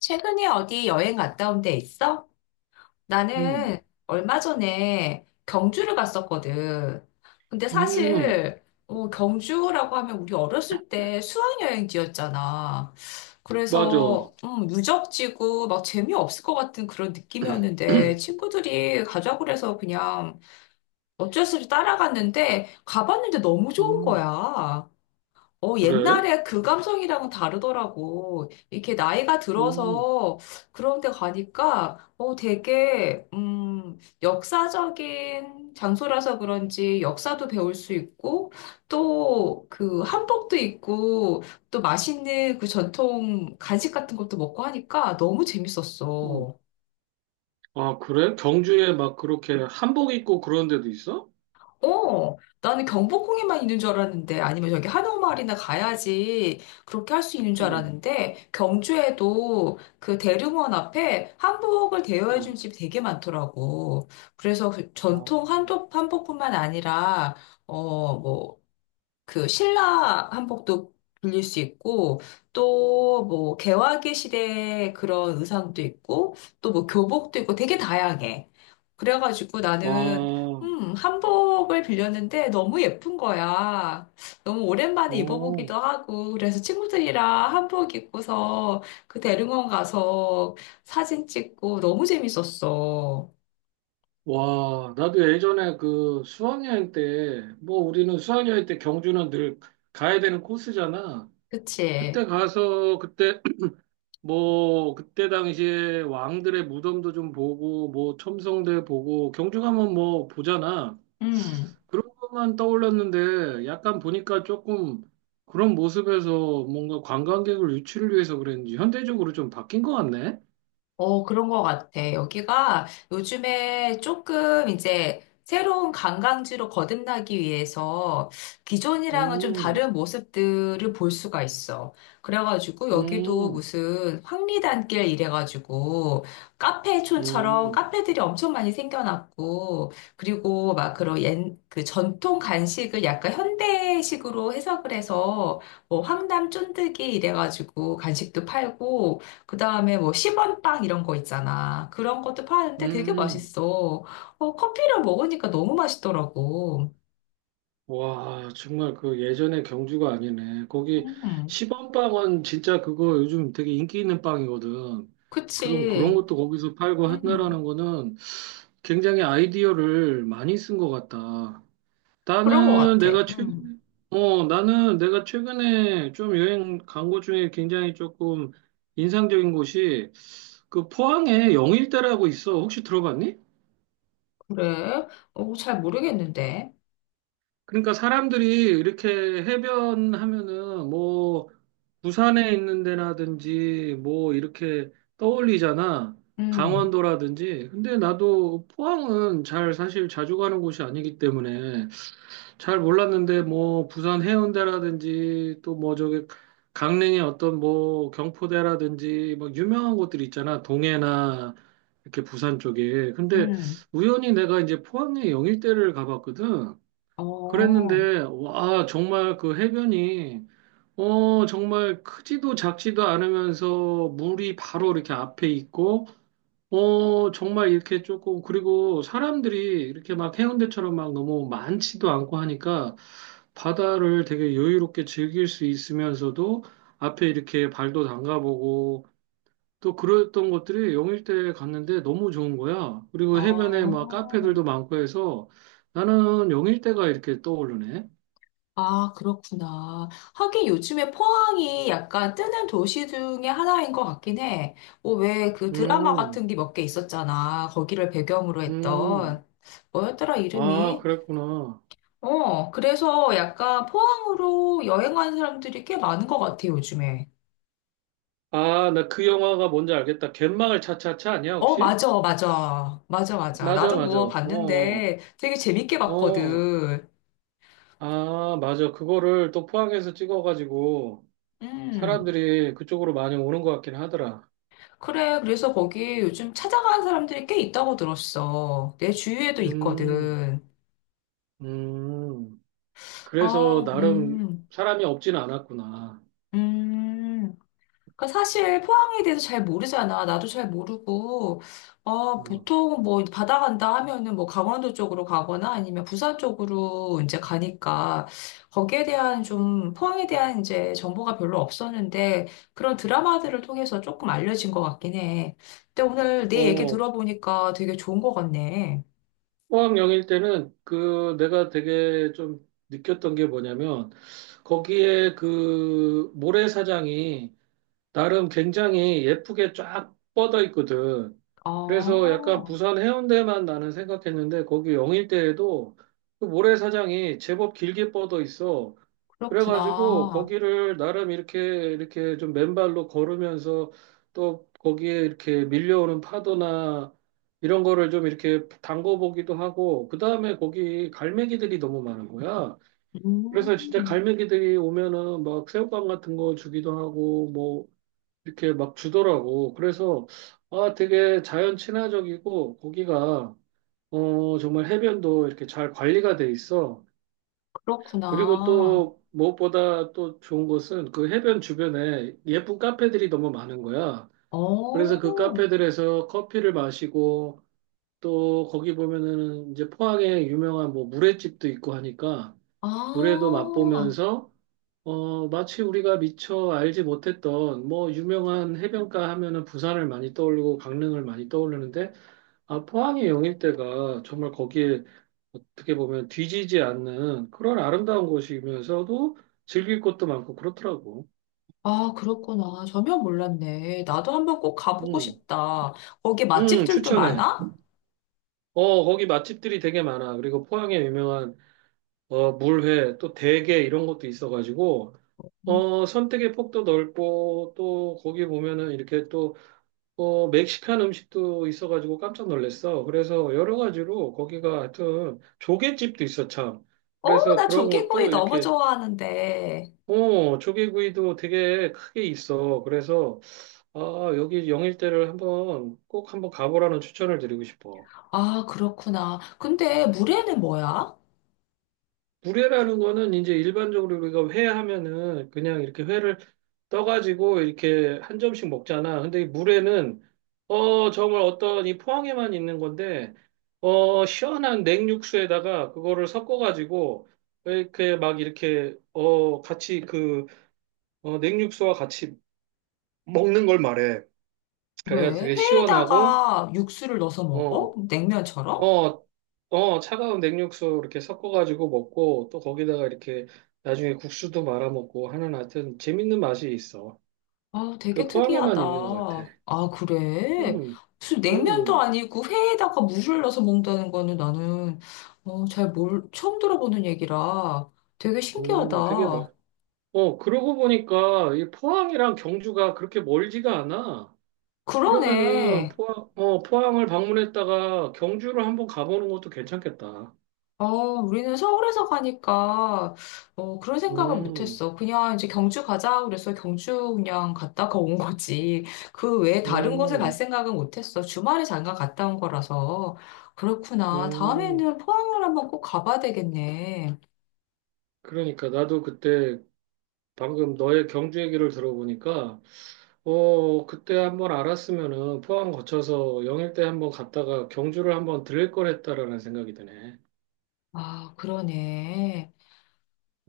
최근에 어디 여행 갔다 온 데 있어? 음, 나는 얼마 전에 경주를 갔었거든. 근데 음, 사실 경주라고 하면 우리 어렸을 때 수학여행지였잖아. 맞아. 그래서 유적지고 막 재미없을 것 같은 그런 느낌이었는데 친구들이 가자고 그래서 그냥 어쩔 수 없이 따라갔는데 가봤는데 너무 좋은 음, 거야. 그래? 옛날에 그 감성이랑은 다르더라고. 이렇게 나이가 오, 들어서 그런 데 가니까, 되게, 역사적인 장소라서 그런지 역사도 배울 수 있고, 또 그 한복도 있고, 또 맛있는 그 전통 간식 같은 것도 먹고 하니까 너무 오. 재밌었어. 아, 그래? 경주에 막 그렇게 한복 입고 그런 데도 있어? 어, 나는 경복궁에만 있는 줄 알았는데, 아니면 저기 한옥마을이나 가야지 그렇게 할 수 있는 줄 응. 알았는데, 경주에도 그 대릉원 앞에 한복을 대여해준 어, 집이 되게 많더라고. 그래서 그 전통 어. 한복, 한복뿐만 아니라, 뭐, 그 신라 한복도 빌릴 수 있고 또 뭐 개화기 시대의 그런 의상도 있고 또 뭐 교복도 있고 되게 다양해. 그래가지고 나는 와, 한복을 빌렸는데 너무 예쁜 거야. 너무 오랜만에 오, 입어보기도 하고 그래서 친구들이랑 한복 입고서 그 대릉원 가서 사진 찍고 너무 재밌었어. 와, 나도 예전에 그 수학여행 때, 뭐 우리는 수학여행 때 경주는 늘 가야 되는 코스잖아. 그때 그치? 가서 그때 뭐 그때 당시에 왕들의 무덤도 좀 보고 뭐 첨성대 보고 경주 가면 뭐 보잖아. 음. 그런 것만 떠올랐는데 약간 보니까 조금 그런 모습에서 뭔가 관광객을 유치를 위해서 그랬는지 현대적으로 좀 바뀐 것 같네. 그런 것 같아. 여기가 요즘에 조금 이제 새로운 관광지로 거듭나기 위해서 기존이랑은 좀 음. 다른 모습들을 볼 수가 있어. 그래가지고 여기도 음. 무슨 황리단길 이래가지고 카페촌처럼 음. 카페들이 엄청 많이 생겨났고 그리고 막 그런 그 전통 간식을 약간 현대식으로 해석을 해서 뭐 황담 쫀득이 이래가지고 간식도 팔고 그 다음에 뭐 10원 빵 이런 거 있잖아. 그런 것도 파는데 되게 음. 맛있어. 커피랑 먹으니까 너무 맛있더라고. 와, 정말 그 예전의 경주가 아니네. 거기 음, 시범빵은 진짜 그거 요즘 되게 인기 있는 빵이거든. 그럼 그런 그치. 것도 거기서 팔고 음, 한다라는 거는 굉장히 아이디어를 많이 쓴 것 같다. 그런 것 나는 같아. 내가 최근에, 나는 내가 최근에 좀 여행 간 곳 중에 굉장히 조금 인상적인 곳이 그 포항에 영일대라고 있어. 혹시 들어봤니? 그래. 잘 모르겠는데. 그러니까 사람들이 이렇게 해변 하면은 뭐 부산에 있는 데라든지 뭐 이렇게 떠올리잖아. 음, 강원도라든지. 근데 나도 포항은 잘 사실 자주 가는 곳이 아니기 때문에 잘 몰랐는데 뭐 부산 해운대라든지 또 뭐 저기 강릉의 어떤 뭐 경포대라든지 뭐 유명한 곳들 있잖아 동해나 이렇게 부산 쪽에. 근데 음, 우연히 내가 이제 포항의 영일대를 가봤거든. 어, 그랬는데 와 정말 그 해변이 정말 크지도 작지도 않으면서 물이 바로 이렇게 앞에 있고 정말 이렇게 조금, 그리고 사람들이 이렇게 막 해운대처럼 막 너무 많지도 않고 하니까 바다를 되게 여유롭게 즐길 수 있으면서도 앞에 이렇게 발도 담가보고 또 그랬던 것들이 영일대에 갔는데 너무 좋은 거야. 그리고 해변에 막 어. 카페들도 많고 해서 나는 영일대가 이렇게 떠오르네. 아, 그렇구나. 하긴 요즘에 포항이 약간 뜨는 도시 중에 하나인 것 같긴 해. 왜 그 드라마 음. 같은 게 몇 개 있었잖아. 거기를 배경으로 음. 했던. 뭐였더라, 아, 이름이? 그랬구나. 그래서 약간 포항으로 여행하는 사람들이 꽤 많은 것 같아, 요즘에. 아, 나 그 영화가 뭔지 알겠다. 갯마을 차차차 아니야, 어, 혹시? 맞아, 맞아. 맞아, 맞아. 맞아, 나도 맞아. 그거 어. 어. 봤는데 되게 재밌게 어, 봤거든. 아, 맞아. 그거를 또 포항에서 찍어가지고 음. 사람들이 그쪽으로 많이 오는 것 같긴 하더라. 그래, 그래서 거기 요즘 찾아가는 사람들이 꽤 있다고 들었어. 내 주위에도 음. 있거든. 음. 어, 그래서 나름 사람이 없진 않았구나. 음. 그러니까 사실 포항에 대해서 잘 모르잖아. 나도 잘 모르고, 음. 보통 뭐 바다 간다 하면은 뭐 강원도 쪽으로 가거나 아니면 부산 쪽으로 이제 가니까 거기에 대한 좀 포항에 대한 이제 정보가 별로 없었는데 그런 드라마들을 통해서 조금 알려진 것 같긴 해. 근데 오늘 네 얘기 어, 들어보니까 되게 좋은 것 같네. 포항영일 때는 그 내가 되게 좀 느꼈던 게 뭐냐면 거기에 그 모래사장이 나름 굉장히 예쁘게 쫙 뻗어 있거든. 그래서 약간 아, 부산 해운대만 나는 생각했는데 거기 영일대에도 그 모래사장이 제법 길게 뻗어 있어. 그래가지고 그렇구나. 거기를 나름 이렇게 좀 맨발로 걸으면서 또 거기에 이렇게 밀려오는 파도나 이런 거를 좀 이렇게 담궈보기도 하고 그다음에 거기 갈매기들이 너무 많은 거야. 그래서 진짜 음, 갈매기들이 오면은 막 새우깡 같은 거 주기도 하고 뭐 이렇게 막 주더라고. 그래서 아 되게 자연 친화적이고 거기가 정말 해변도 이렇게 잘 관리가 돼 있어. 그리고 그렇구나. 또 무엇보다 또 좋은 것은 그 해변 주변에 예쁜 카페들이 너무 많은 거야. 그래서 그 어, 카페들에서 커피를 마시고 또 거기 보면은 이제 포항에 유명한 뭐 물회집도 있고 하니까 물회도 아, 맛보면서 마치 우리가 미처 알지 못했던 뭐 유명한 해변가 하면은 부산을 많이 떠올리고 강릉을 많이 떠오르는데 아, 포항의 영일대가 정말 거기에 어떻게 보면 뒤지지 않는 그런 아름다운 곳이면서도 즐길 것도 많고 그렇더라고. 아, 그렇구나. 전혀 몰랐네. 나도 한번 꼭 가보고 음, 싶다. 거기 맛집들도 추천해. 많아? 거기 맛집들이 되게 많아. 그리고 포항에 유명한 물회 또 대게 이런 것도 있어가지고 음. 선택의 폭도 넓고 또 거기 보면은 이렇게 또 멕시칸 음식도 있어가지고 깜짝 놀랐어. 그래서 여러 가지로 거기가 하여튼 조개집도 있어, 참. 어, 그래서 나 그런 조개구이 것도 너무 이렇게, 좋아하는데. 조개구이도 되게 크게 있어. 그래서, 아, 여기 영일대를 한번 꼭 한번 가보라는 추천을 드리고 싶어. 아, 그렇구나. 근데 물회는 뭐야? 구례라는 거는 이제 일반적으로 우리가 회 하면은 그냥 이렇게 회를 떠가지고 이렇게 한 점씩 먹잖아. 근데 이 물에는 정말 어떤 이 포항에만 있는 건데 시원한 냉육수에다가 그거를 섞어가지고 이렇게 같이 그 냉육수와 같이 먹는 걸 말해. 그래서 그래, 되게 시원하고 회에다가 육수를 넣어서 먹어? 어 냉면처럼? 어, 차가운 냉육수 이렇게 섞어가지고 먹고 또 거기다가 이렇게 나중에 국수도 말아 먹고 하는 하여튼 재밌는 맛이 있어. 아, 그 되게 포항에만 특이하다. 있는 것 같아. 아, 그래? 음, 무슨 냉면도 음, 아니고 회에다가 물을 넣어서 먹는다는 거는 나는 처음 들어보는 얘기라 되게 되게 신기하다. 맛. 그러고 보니까 이 포항이랑 경주가 그렇게 멀지가 않아. 그러면은 그러네. 포항을 방문했다가 경주를 한번 가보는 것도 괜찮겠다. 우리는 서울에서 가니까 그런 생각을 음. 못했어. 그냥 이제 경주 가자 그래서 경주 그냥 갔다가 온 거지. 그 외에 다른 곳에 갈 음. 생각은 못했어. 주말에 잠깐 갔다 온 거라서. 그렇구나. 음. 다음에는 포항을 한번 꼭 가봐야 되겠네. 그러니까 나도 그때 방금 너의 경주 얘기를 들어보니까 그때 한번 알았으면은 포항 거쳐서 영일대 한번 갔다가 경주를 한번 들릴 걸 했다라는 생각이 드네. 아, 그러네.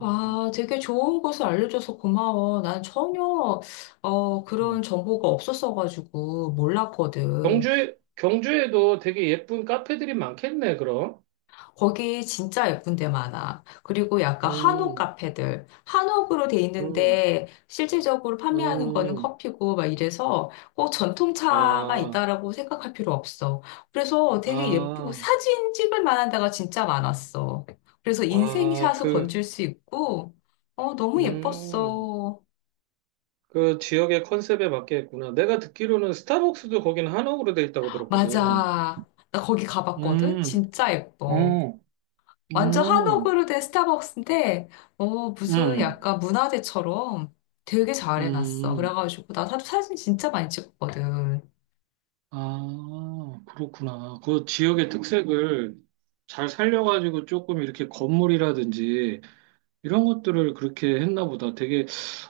음. 되게 좋은 것을 알려줘서 고마워. 난 전혀, 그런 음. 정보가 없었어가지고 몰랐거든. 경주에, 경주에도 되게 예쁜 카페들이 많겠네, 그럼. 거기 진짜 예쁜 데 많아. 그리고 약간 한옥 음. 카페들. 한옥으로 돼 음. 있는데 실질적으로 판매하는 거는 음. 커피고 막 이래서 꼭 전통차만 아, 있다라고 생각할 필요 없어. 그래서 되게 예쁘고 아, 사진 찍을 만한 데가 진짜 많았어. 그래서 아, 인생샷을 그, 건질 수 있고, 너무 음, 예뻤어. 그 지역의 컨셉에 맞게 했구나. 내가 듣기로는 스타벅스도 거기는 한옥으로 돼 있다고 들었거든. 맞아. 나 거기 가봤거든? 음. 진짜 예뻐. 어. 완전 음. 한옥으로 된 스타벅스인데, 무슨 음. 약간 문화재처럼 되게 잘 해놨어. 음. 그래가지고, 나 사진 진짜 많이 찍었거든. 아, 그렇구나. 그 지역의 특색을 잘 살려가지고 조금 이렇게 건물이라든지 이런 것들을 그렇게 했나 보다. 되게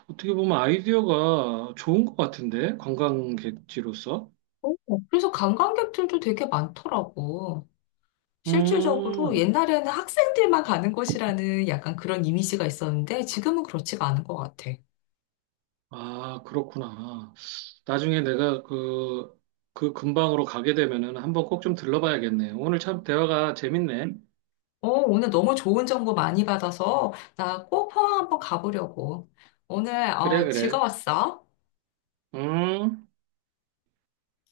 어떻게 보면 아이디어가 좋은 것 같은데, 관광객지로서. 어, 그래서 관광객들도 되게 많더라고. 실질적으로 음, 옛날에는 학생들만 가는 곳이라는 약간 그런 이미지가 있었는데, 지금은 그렇지가 않은 것 같아. 아, 그렇구나. 나중에 내가 그, 그 근방으로 가게 되면은 한번 꼭 좀 들러봐야겠네. 오늘 참 대화가 재밌네. 오늘 너무 좋은 정보 많이 받아서, 나 꼭 포항 한번 가보려고. 오늘, 그래, 그래. 즐거웠어. 음.